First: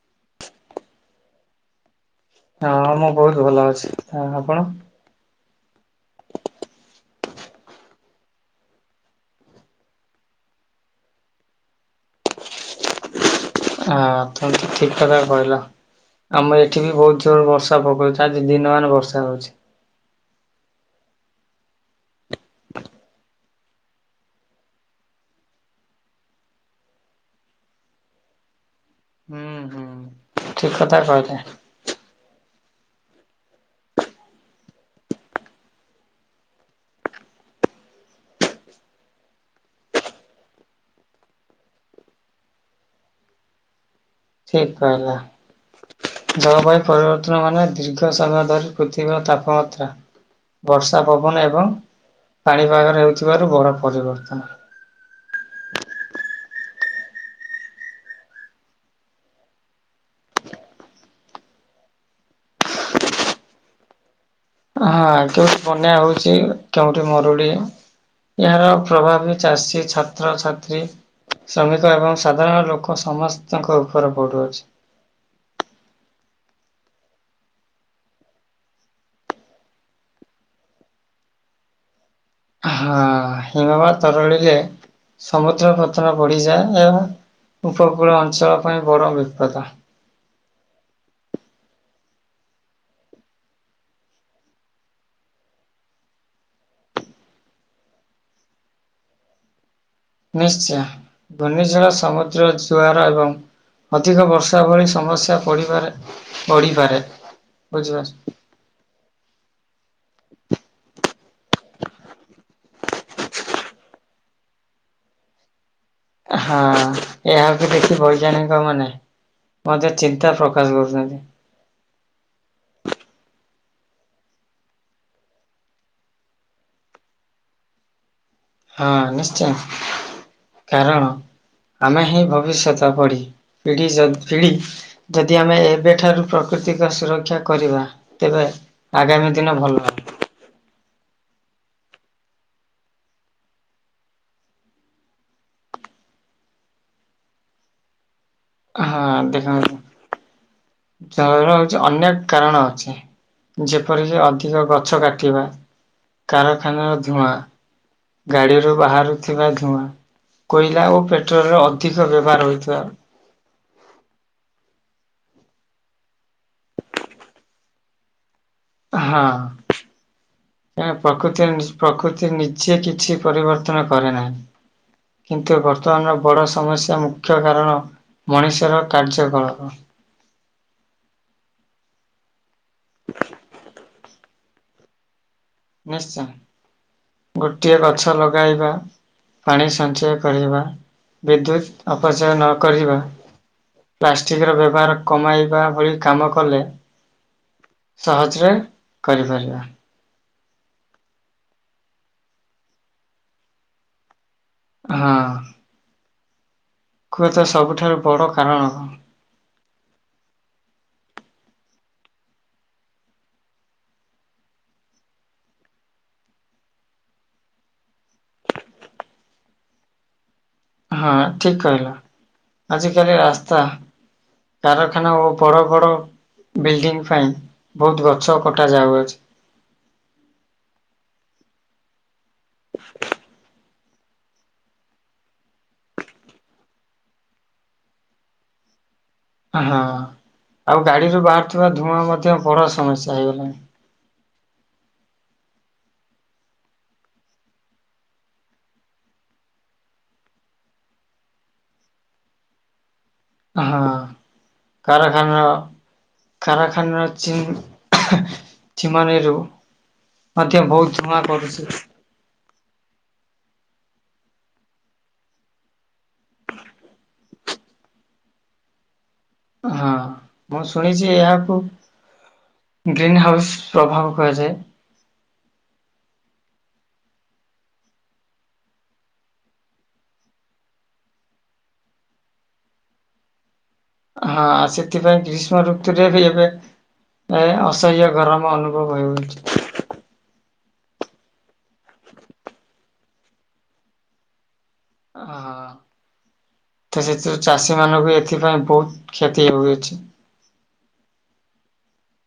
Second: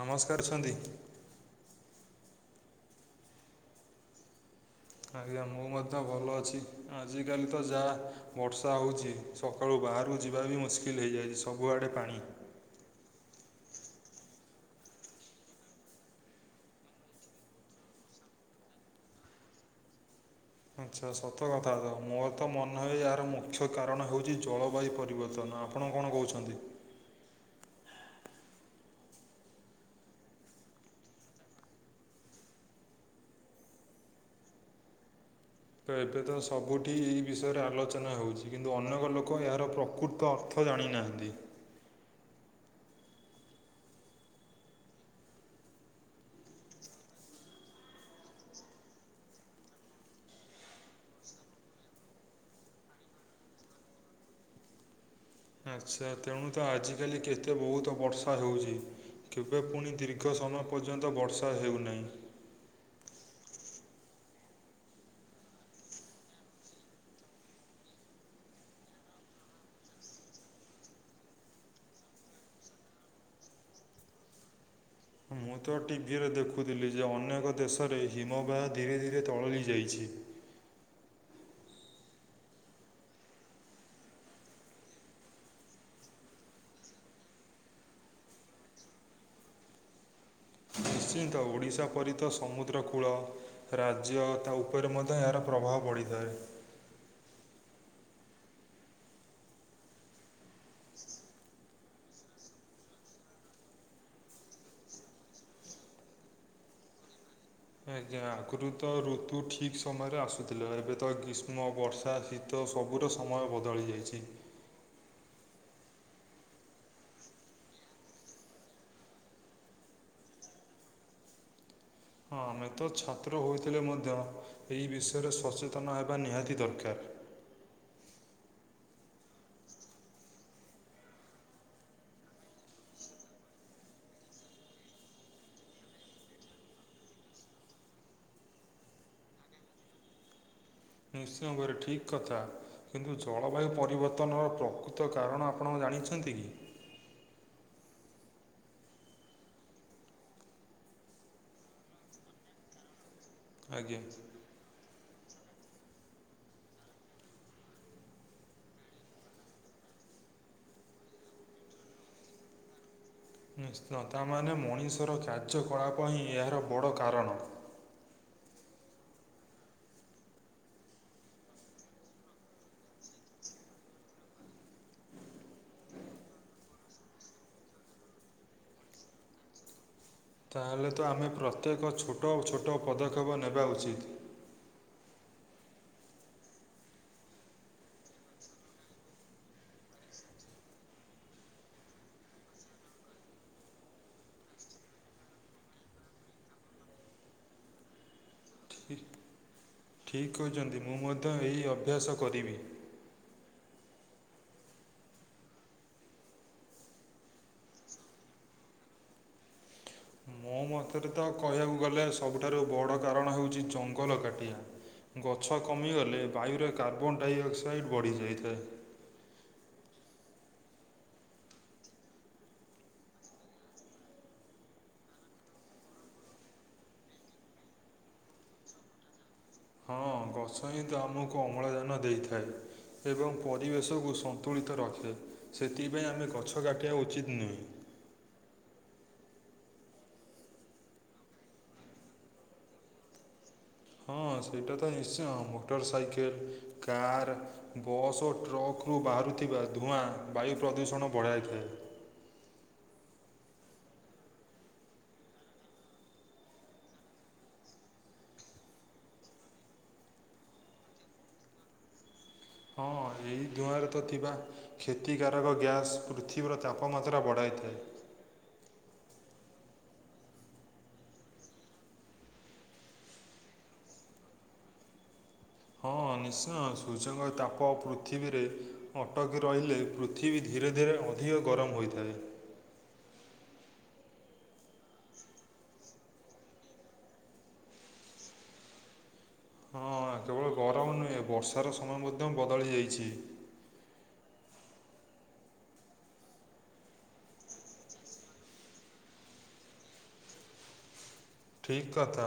ନମସ୍କାର ଅଛନ୍ତି [unintelligible] ହଁ ମୁଁ ବହୁତ ଭଲ ଅଛି ଆପଣ? ଆଜ୍ଞା ମୁଁ ମଧ୍ୟ ଭଲ ଅଛି ଆଜିକାଲି ତ ଯାହା ବର୍ଷା ହେଉଛି। ସକାଳୁ ବାହାରାରୁ ଯିବା ବି ମୁସ୍କିଲ୍ ହୋଇଇଯାଇଛି ସବୁଆଡ଼େ ପାଣି। ହଁ ତମତି ଠିକ କଥା କହିଲ [unintelligible] ଆମର ଏଠି ବି ବହୁତ ୋରୁ ବର୍ଷା ପକାଉଛି ଆଜି ଦିନମାନାନ ବର୍ଷା ହଉଛି। ଆଚ୍ଛା ସତ କଥା ତ ମୋର ତ ମନେ ହ ଏହାର ମୁଖ୍ୟ। ମୁଖ୍ୟ କାରଣ ହେଉଛି ଜଳବାୟୁ ପରିବର୍ତ୍ତନ ଆପଣ କଣ କହୁଛନ୍ତି? ହୁଁ ହୁଁ ଠିକ କଥା କହଥାେ [unintelligible] ତ ଏବେ ତ ସବୁଠି ଏଇ ବିଷୟରେ ଆଲୋଚନା ହେଉଛି କିନ୍ତୁ ଅନେକ ଲୋକ ଏହାର ପ୍ରକୃତ ଅର୍ଥ ଖୋଦଣୀ ନାହନ୍ତି [unintelligible] ଠିକ କହିଲା ଜଳବାୟୁ ପରିବର୍ତ୍ତନ ମାନେ ଦୀର୍ଘ ସମୟ ଧରି ପୃଥିବୀ ଆଉ ତାପମାତ୍ରା। ବର୍ଷା ପବନ ଏବଂ ପାଣିପାଗର ହେଉଥିବାରୁ ବଡ ପରିବର୍ତ୍ତନ। ଆଚ୍ଛା ତେଣୁ ତ ଆଜିକାଲି କେତେ ବହୁତ ବର୍ଷା ହେଉଛି। କେବେ ପୁଣି ଦୀର୍ଘ ସମୟ ପର୍ଯ୍ୟନ୍ତ ବର୍ଷା ହେଉନାହିଁ। ହଁ କେଉଠି ବନ୍ୟା ହଉଛି କେଉଠି ମରୁଡି। ଏହାର ପ୍ରଭାବ ବି ଚାଷୀ ଛାତ୍ରଛାତ୍ରୀ ଶ୍ରମିକ ଏବଂ ସାଧାରଣ ଲୋକ ସମସ୍ତଙ୍କ ଉପରେ ପଡ଼ୁଚି। ମୁଁ ତ ଟିଭିରେ ଦେଖୁଥିଲି ଯେ ଅନେକ ଦେଶରେ ହିମବାହ ଧୀରେ ଧୀରେ ତରଳି ଯାଇଛି। ହଁ ହିମବା ତରଳିଲରେ ସମୁଦ୍ର ପଥନ ବଢ଼ିଯାଏ ଏହା ଉପକୂଳ ଅଞ୍ଚଳ ପାଇଁ ବଡ଼ ବିପଦ। ନିଶ୍ଚିନ୍ତ ଓଡ଼ିଶା ପରି ତ ସମୁଦ୍ରକୂଳ ରାଜ୍ୟ ତା ଉପରେ ମଧ୍ୟ ଏହାର ପ୍ରଭାବ ପଡିଥାଏ। ନିଶ୍ଚୟ ଘୂର୍ଣ୍ନିଝଡ଼ ସମୁଦ୍ର ଜୁଆର ଏବଂ ଅଧିକ ବର୍ଷା ଭଳି ସମସ୍ୟା ପଡିପାରେ ବଢିପାରେ ଆଜ୍ଞା ପ୍ରକୃତ [unintelligible] ତ ଋତୁ ଠିକ ସମୟରେ ଆସୁଥିଲା ଏବେ ତ ଗ୍ରୀଷ୍ମ ବର୍ଷା ଶୀତ ସବୁ ସବୁର ସମୟ ବଦଳି ଯାଇଛି। ହଁ ଏହା କୁ ଦେଖି ବୈଜ୍ଞାନିକ ମାନେ ମଧ୍ୟ ଚିନ୍ତା ପ୍ରକାଶ କରୁଛନ୍ତି। ହଁ ଆମେ ତ ଛାତ୍ର ହୋଇଥିଲେ ମଧ୍ୟ ଏହି ବିଷୟରେ ସଚେତନ ହେବା ନିହାତି ଦରକାର। ହଁ ନିଶ୍ଚୟ କାରଣ ଆମେ ହିଁ ଭବିଷ୍ୟତ ଗଢି ପିଢ଼ି ସହିତ ପିଢ଼ି ଯଦି ଆମେ ଏବେଠାରୁ ପ୍ରକୃତିକ ସୁରକ୍ଷା କରିବା ତେବେ ଆଗାମୀ ଦିନ ଭଲ ହବ। ନିଶ୍ଚୟ ଭାବରେ ଠିକ୍ କଥା। କିନ୍ତୁ ଜଳବାୟୁ ପରିବର୍ତ୍ତନର ପ୍ରକୃତ କାରଣ ଆପଣ ଜାଣିଛନ୍ତି କି? ହଁ ଦେଖନ୍ତୁ ଜଳର ହଉଛି ଅନେକ କାରଣ ଅଛି। ଆଜ୍ଞା ଯେପରିକି ଅଧିକ ଗଛ କାଟିବା କାରଖାନାର ଧୂଆଁ। ଗାଡିରୁ ବାହାରୁଥିବା ଧୂଆଁ। କୋଇଲା ଓ ପେଟ୍ରୋଲର ଅଧିକ ବ୍ୟବହାର ହୋଇଥିବା। ନିଶ୍ଚୟ ତା ମାନେ ମଣିଷର କାର୍ଯ୍ୟକଳାପ ହିଁ ଏହାର ବଡ଼ କାରଣ। ହଁ। କ ପ୍ରକୃତିରେ ପ୍ରକୃତି ନିଜେ କିଛି ପରିବର୍ତ୍ତନ କରେ ନାହିଁ। କିନ୍ତୁ ବର୍ତ୍ତମାନର ବଡ ସମସ୍ୟା ମୁଖ୍ୟ କାରଣ ମଣିଷର କାର୍ଯ୍ୟକଳାପ। ତା ହେଲେ ତ ଆମେ ପ୍ରତ୍ୟେକ ଛୋଟ ଛୋଟ ପଦକ୍ଷେପ ନେବା ଉଚିତ୍। ନିଶ୍ଚୟ ଗୋଟିଏ ଗଛ ଲଗେଇବା। ପାଣି ସଞ୍ଚୟ କରିବା ବିଦ୍ୟୁତ୍ ଅପଚୟ ନ କରିବା। ପ୍ଲାଷ୍ଟିକ୍ରର ବ୍ୟବହାର କମାଇବା ଭଳି କାମ କଲେ। ସହଜରେ ଠି- କରିପାରିବା। ଠିକ୍ କହିଛନ୍ତି ମୁଁ ମଧ୍ୟ ଏହି ଅଭ୍ୟାସ କରିବି। ହଁ। କୁହତ ସବୁଠାରୁ ବଡ଼ କାରଣ କଣ? ମୋ ମତରେ ତ କହିବାକୁ ଗଲେ ସବୁଠାରୁ ବଡ଼ କାରଣ ହେଉଛି ଜଙ୍ଗଲ କାଟିଵା। ଗଛ କମିଗଲେ ବାୟୁରେ କାର୍ବନ ଡାଇଅକ୍ସାଇଡ୍ ବଢ଼ିଯାଇଥାଏ। ହଁ ଠିକ୍‌ କହିଲ ଆଜିିକାଲି ରାସ୍ତା କାରଖାନା ଓ ବଡ ବଡ ବିଲ୍ଡିଂ ପାଇଁ ବହୁତ ଗଛ କଟା ଯାଉଅଛି। ହଁ ଗଛ ହିଁ ତ ଆମକୁ ଅମ୍ଳଜାନ ଦେଇଥାଏ ଏବଂ ପରିବେଶକୁ ସନ୍ତୁଳିତ ରଖେ ସେଥିପାଇଁ ଆମେ ଗଛ କାଟିବା ଉଚିତ୍ ନୁହେଁ। ହଁ ଆଉ ଗାଡିରୁୁ ବାହାରୁଥିବା ଧୂଆଁ ମଧ୍ୟ ବଡ ସମସ୍ୟା ହେଇଗଲାଣି। ହଁ ସେଇଟା ତ ନିଶ୍ଚୟ ମୋଟର ସାଇକେଲ କାର୍ ବସ୍ ଓ ଟ୍ରକ୍‌ ରୁ ବାହାରୁଥିବା ଧୂଆଁ ବାୟୁ ପ୍ରଦୂଷଣ ବଢ଼ାଇଥାଏ। ହଁ କାରଖାନା କାରାଖାନାର ଚିନ୍ ଚୀମାନଇରୁ ମଧ୍ୟ ବହୁତ ଧୂଆଁ କରୁଛି। ହଁ ଏଇ ଧୂଆଁରେ ତ ଥିବା କ୍ଷତିକାରକ ଗ୍ୟାସ୍ ପୃଥିବୀର ତାପମାତ୍ରା ବଢ଼ାଇଥାଏ। ହଁ ମୁଁ ଶୁଣିଛି ଏହାକୁ ଗ୍ରୀନ୍ ହାଉସ ପ୍ରଭାବ କୁହାଯାଏ। ହଁ ନିଶ୍ଚୟ ସୂର୍ଯ୍ୟଙ୍କ ତାପ ପୃଥିବୀରେ ଅଟକି ରହିଲେ ପୃଥିବୀ ଧୀରେ ଧୀରେ ଅଧିକ ଗରମ ହୋଇଥାଏ। ହଁ ସେଥିପାଇଁ ଗ୍ରୀଷ୍ମ ଋତୁରେ ବି ଏବେ ଏ ଅସହ୍ୟ ଗରମ ଅନୁଭବ ହେଉଚି। ହଁ କେବଳ ଗରମ ନୁହେଁ ବର୍ଷାର ସମୟ ମଧ୍ୟ ବଦଳି ଯାଇଚି। ହ ତ ସେଥିରୁ ଚାଷୀ ମାନଙ୍କୁ ଏଥିପାଇଁ ବହୁତ କ୍ଷତି ହୋଇଚି। ଠିକ୍ କଥା।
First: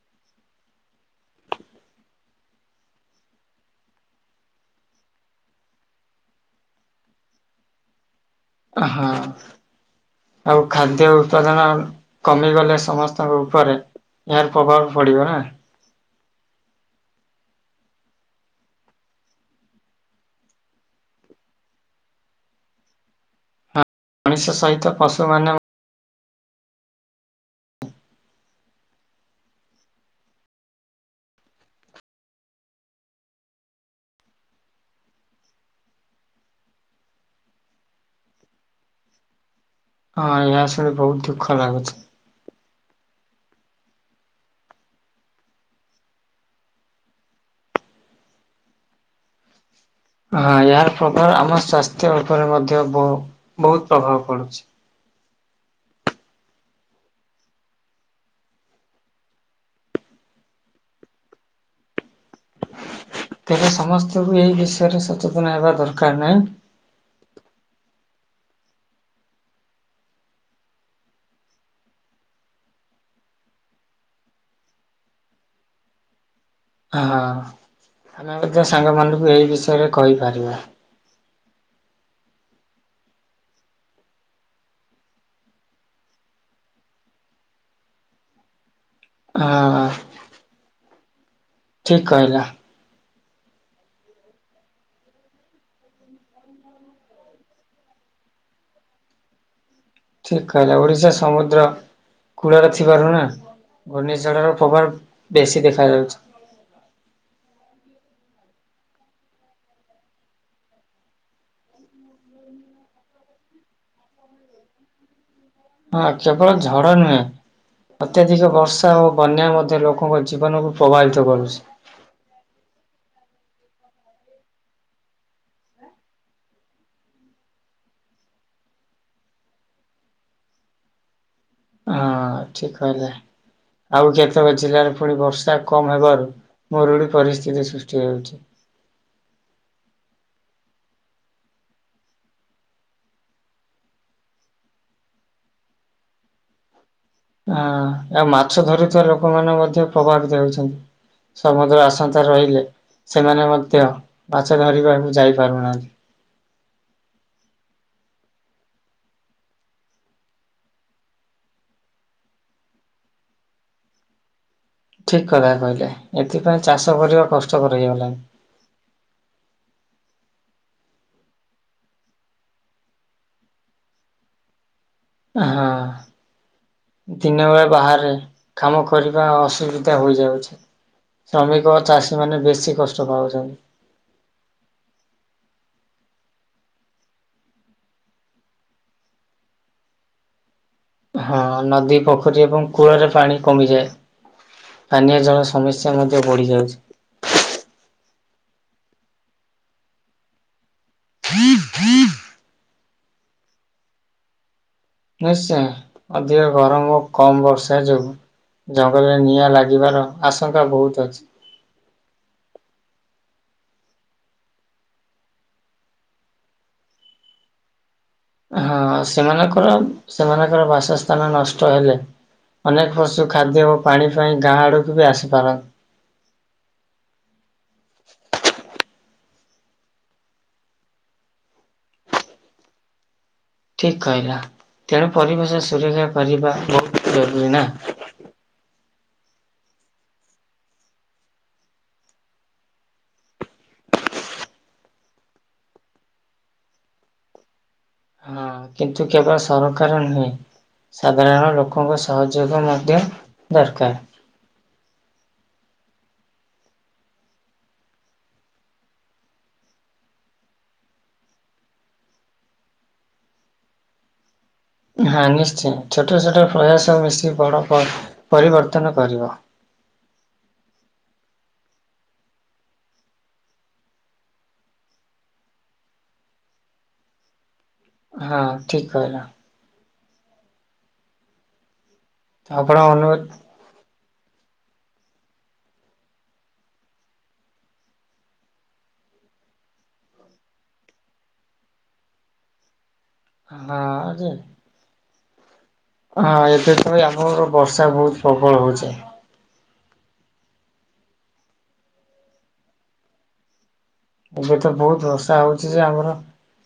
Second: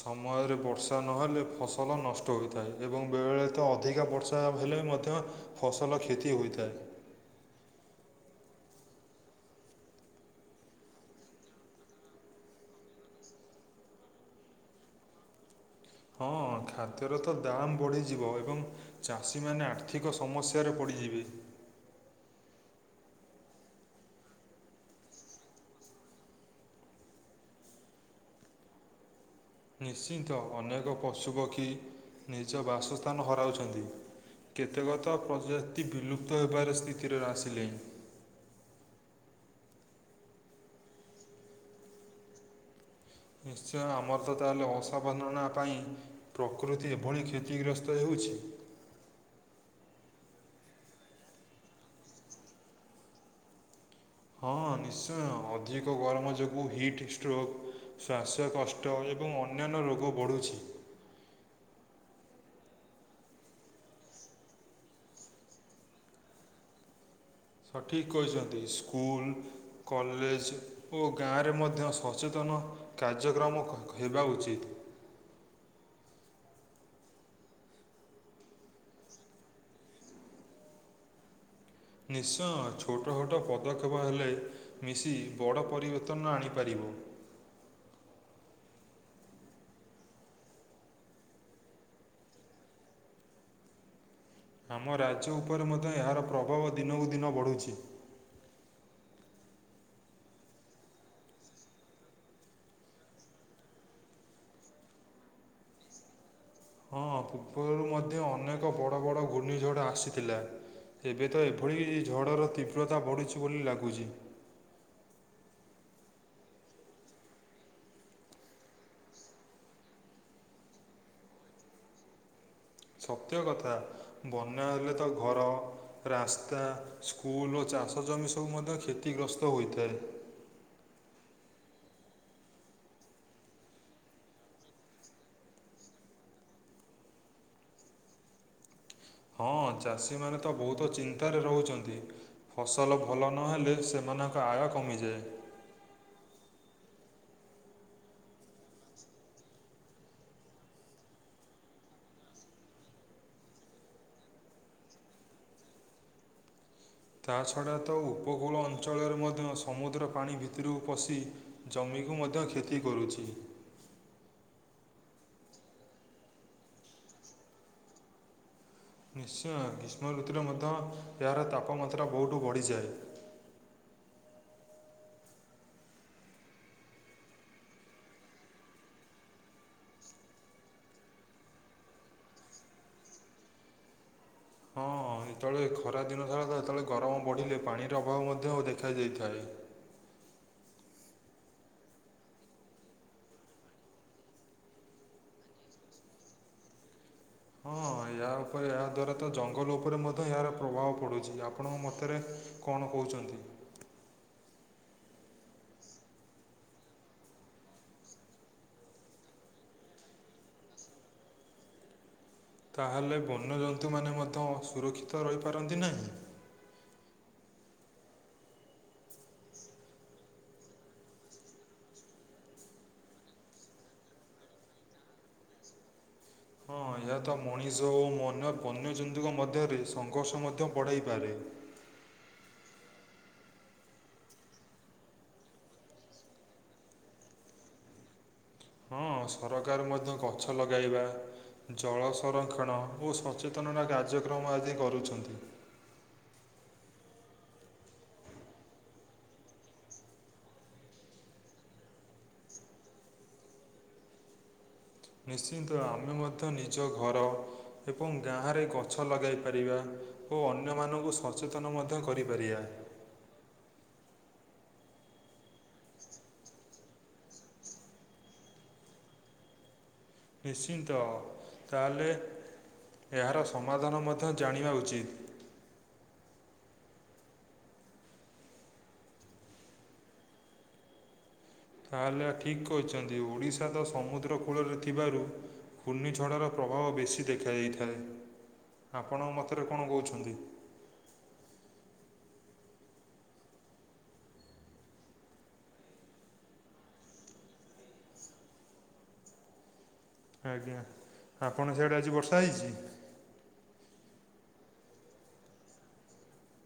ସମୟରେ ବର୍ଷା ନହେଲେ ଫସଲ ନଷ୍ଟ ହୋଇଥାଏ ଏବଂ ବେଳେଳେ ତ ଅଧିକା ବର୍ଷା ବର୍ଷା ହେଲେ ମଧ୍ୟ ଫସଲ କ୍ଷତି ହୋଇଥାଏ। ଆହା। ଆଉ ଖାଦ୍ୟ ଉତ୍ପାଦନ କମିଗଲେ ସମସ୍ତଙ୍କ ଉପରେ ଏହାର ପ୍ରଭାବ ପଡିବ ନା। ହଁ ଖାଦ୍ୟର ତ ଦାମ୍ ବଢ଼ିଯିବ ଏବଂ ଚାଷୀମାନେ ଆର୍ଥିକ ସମସ୍ୟାରେ ପଡିଯିବେ। ଆ ମଣିଷ ସହିତ ପଶୁମାନେ ନିଶ୍ଚିନ୍ତ। ଅନେକ ପଶୁପକ୍ଷୀ ନିଜ ବାସସ୍ଥାନ ହରାଉଚନ୍ତି। କେତେକତ ପ୍ରଜାତି ବିଲୁପ୍ତ ହେବାର ସ୍ଥିତିରେ ଆସିଲେଇଁ। ହଁ ଏହା ଶୁଣି ବହୁତ ଦୁଃଖ ଲାଗୁଚି। ନିଶ୍ଚୟ ଆମର ତ ତାହାଲେ ଅସାବଧାନା ପାଇଁ ପ୍ରକୃତି ଏଭଳି କ୍ଷତିଗ୍ରସ୍ତ ହେଉଚି। ହଁ ଏହାର ପ୍ରଭାବ ଆମ ସ୍ୱାସ୍ଥ୍ୟ ଉପରେ ମଧ୍ୟ ବହୁ ବହୁତ ପ୍ରଭାବ। ହଁ ପଡୁଛି। ନିଶ୍ଚ ଅଧିକ ଗରମ ଯୋଗୁ ହିଟ୍ ଷ୍ଟ୍ରୋକ୍ ଶ୍ୱାସ କଷ୍ଟ ଏବଂ ଅନ୍ୟାନ୍ୟ ରୋଗ ବଢ଼ୁଚି। ତେବେ ସମସ୍ତଙ୍କୁ ଏହି ବିଷୟରେ ସଚେତନ ହେବା ଦରକାର ନାଇଁ। ହଁ ଠିକ୍ କହିଚନ୍ତି ସ୍କୁଲ, କଲେଜ ଓ ଗାଁରେ ମଧ୍ୟ ସଚେତନ କାର୍ଯ୍ୟକ୍ରମ ହେବା ଉଚିତ୍। ହଁ ଆମେ ମଧ୍ୟ ସାଙ୍ଗମାନଙ୍କୁ ଏଇ ବିଷୟରେ କହିପାରିବା। ନିଶ୍ଚୟ ଛୋଟଛୋଟ ପଦକ୍ଷେପ ହେଲେ ମିଶି ବଡ଼ ପରିବେତନ ଆଣିପାରିବ। ହଁ। ଠିକ୍ କହିଲ। ଆମ ରାଜ୍ୟ ଉପରେ ମଧ୍ୟ ଏହାର ପ୍ରଭାବ ଦିନକୁ ଦିନ ବଢ଼ୁଚି। ଠିକ୍ କହିଲ ଓଡ଼ିଶା ସମୁଦ୍ର କୂଳରେ ଥିବାରୁ ନା ଘୁର୍ଣ୍ଣିଝଡର ପ୍ରଭାବ ବେଶୀ ଦେଖାଯାଉଚି। ହଁ ପୂର୍ବରୁ ମଧ୍ୟ ଅନେକ ବଡ଼ ବଡ଼ ଘୂର୍ଣ୍ଣିଝଡ଼ ଆସିଥିଲା। ଏବେ ତ ଏଭଳି ଝଡ଼ର ତୀବ୍ରତା ବଢୁଚି ବୋଲି ଲାଗୁଚି। ହଁ କେବଳ ଝଡ ନୁହେଁ ଅତ୍ୟାଧିକ ବର୍ଷା ଓ ବନ୍ୟା ମଧ୍ୟ ଲୋକଙ୍କ ଜୀବନକୁ ପ୍ରଭାବିତ କରୁଚି। ସତ୍ୟ କଥା ବନ୍ୟା ହେଲେ ତ ଘର ରାସ୍ତା, ସ୍କୁଲ, ଓ ଚାଷ ଜମି ସବୁ ମଧ୍ୟ କ୍ଷତିଗ୍ରସ୍ତ ହୋଇଥାଏ। ହଁ ଠିକ କହିଲେ। ଆଉ କେତେକ ଜିଲ୍ଲାରେ ପୁଣି ବର୍ଷା କମ୍ ହେବାରୁ ମରୁଡି ପରିସ୍ଥିତି ସୃଷ୍ଟି ହୋଉଚି। ହଁ ଚାଷୀମାନେ ତ ବହୁତ ଚିନ୍ତାରେ ରହୁଚନ୍ତି। ଫସଲ ଭଲ ନହେଲେ ସେମାନଙ୍କ ଆୟ କମିଯାଏ। ହଁ ଆଉ ମାଛ ଧରୁଥିବା ଲୋକମାନେମଧ୍ୟ ପ୍ରଭାବିତ ହେଉଚନ୍ତି। ସମୁଦ୍ର ଅସାନ୍ତ ରହିଲେ ସେମାନେ ମଧ୍ୟ ମାଛ ଧରିବାକୁ ଯାଇପାରୁ ନାହାଁନ୍ତି। ତାଛଡ଼ା ତ ଉପକୂଳ ଅଞ୍ଚଳରେ ମଧ୍ୟ ସମୁଦ୍ର ପାଣି ଭିତରକୁ ପଶି ଜମିକୁ ମଧ୍ୟ କ୍ଷତି କରୁଚି। ଠିକ୍ କଥା କହିଲେ ଏଥିପାଇଁ ଚାଷ କରିବା କଷ୍ଟକର ହେଇଗଲାଣି। ନିଶ୍ଚୟ ଗ୍ରୀଷ୍ମ ଋତୁରେ ମଧ୍ୟ ଏହାର ତାପମାତ୍ରା ବହୁଠୁ ବଢ଼ିଯାଏ। ହଁ। ଦିନବେଳେ ବାହାରେ କାମ କରିବା ଅସୁବିଧା ହୋଇଯାଉଛି। ଶ୍ରମିକ ଚାଷୀ ମାନେ ବେଶୀ କଷ୍ଟ ପାଉଛନ୍ତି, ହଁ ଯେତେବେଳେ ଖରା ଦିନ [unintelligible] ଯେତେବେଳେ ଗରମ ବଢ଼ିଲେ ପାଣିର ଅଭାବ ମଧ୍ୟ ଦେଖାାଯାଇଥାଏ, ହଁ ନଦୀ ପୋଖରୀ ଏବଂ କୂଳରେ ପାଣି କମିଯାଏ, ପାନୀୟ ଜଳ ସମସ୍ୟା ମଧ୍ୟ ବଢ଼ି ଯାଉଛି, ହଁ ଏହା ଉପରେ ଏହା ଦ୍ୱାରା ତ ଜଙ୍ଗଲ ଉପରେ ମଧ୍ୟ ଏହାର ପ୍ରଭାବ ପଢ଼ୁଛି ଆପଣଙ୍କ ମତରେ, କଣ କହୁଛନ୍ତି, ନିଶ୍ଚୟ ଅଧିକ ଗରମ ଓ କମ୍ ବର୍ଷା ଯୋଗୁ, ଜଙ୍ଗଲରେ ନିଆଁ ଲାଗିବାର ଆଶଙ୍କା ବହୁତ୍ ଅଛି, ତାହେଲେ ବନ୍ୟଜନ୍ତୁମାନେ ମଧ୍ୟ ଅସୁରକ୍ଷିତ ରହିପାରନ୍ତି ନାହିଁ, ହଁ ସେମାନଙ୍କର-ସେମାନଙ୍କର ବାସସ୍ଥାନ ନଷ୍ଟ ହେଇ ଯାଏ, ଅନେକ ପଶୁ ଖାଦ୍ୟ ଓ ପାଣି ପାଇଁ ଗାଁ ଆଡ଼କୁ ବି ଆସିପାରନ୍ତି, ହଁ ଏହା ତ ମଣିଷ ଅନ୍ୟ ବନ୍ୟଜନ୍ତୁଙ୍କ ମଧ୍ୟରେ ସଂଘର୍ଷ ମଧ୍ୟ ବଢ଼ାଇପାରେ, ଠିକ୍ କହିଲା ତେଣୁ ପରିବେଶ ସୁରକ୍ଷା କରିବା ବହୁତ୍ ଜରୁରୀ ନା? ହଁ ସରକାର ମଧ୍ୟ ଗଛ ଲଗାଇବା, ଜଳ ସଂରକ୍ଷଣ ଓ ସଚେତନତା କାର୍ଯ୍ୟକ୍ରମ ଆଦି କରୁଛନ୍ତି, ହଁ କିନ୍ତୁ କେବଳ ସରକାର ନୁହେଁ, ସାଧାରଣ ଲୋକଙ୍କ ସହଯୋଗ ମଧ୍ୟ ଦରକାର୍, ନିଶ୍ଚିନ୍ତ ଆମେ ମଧ୍ୟ ନିଜ ଘର, ଏବଂ ଗାଁରେ ଗଛ ଲଗାଇ ପାରିବା ଓ ଅନ୍ୟମାନଙ୍କୁ ସଚେତନ ମଧ୍ୟ କରିପାରିବା, ହଁ ନିଶ୍ଚୟ ଛୋଟ-ଛୋଟ ପ୍ରୟାସ ମିଶି ବଡ଼ ପର୍ବ ପରିବର୍ତ୍ତନ କରିବ, ନିଶ୍ଚିନ୍ତ ତାହେଲେ ଏହାର ସମାଧାନ ମଧ୍ୟ ଜାଣିବା ଉଚିତ୍, ହଁ ଠିକ୍ କହିଲ, ତାହେଲେ ଠିକ୍ ଆପଣ କହୁଛନ୍ତି ଅନୁଭୂତି ଓଡ଼ିଶ୍ [unintelligible] ସମୁଦ୍ର କୂଳରେ ଥିବାରୁ ଘୂର୍ଣ୍ଣିଝଡ଼ର ପ୍ରଭାବ ବେଶୀ ଦେଖାଯାଇଥାଏ, ଆପଣ ମତରେ କଣ କହୁଛନ୍ତି? ହାଁ ଯେ, ହଁ ଏବେ ତ ଆମର ବର୍ଷା ବହୁତ୍ ପ୍ରବଳ ହଉଛି, ଆଜ୍ଞା ଆପଣ ସେଆଡ଼େ ଆଜି ବର୍ଷା ହେଇଛି? ଏବେତ ବହୁତ୍ ବର୍ଷା ହଉଛି ଯେ ଆମର,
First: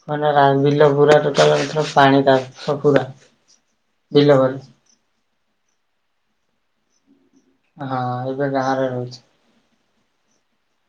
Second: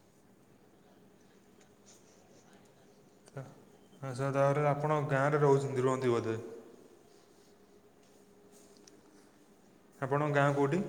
[unintelligible] ବିଲ ଭରି। ହଁ-ହଁ [unintelligible] ଆପଣ ଗାଁରେ ରହୁଛନ୍ତି ରୁହନ୍ତି ବୋଧେ? ହଁ ଏବେ ଗାଁ ରେ ରହୁଛି। ଆପଣଙ୍କ ଗାଁ କୋଉଁଠି?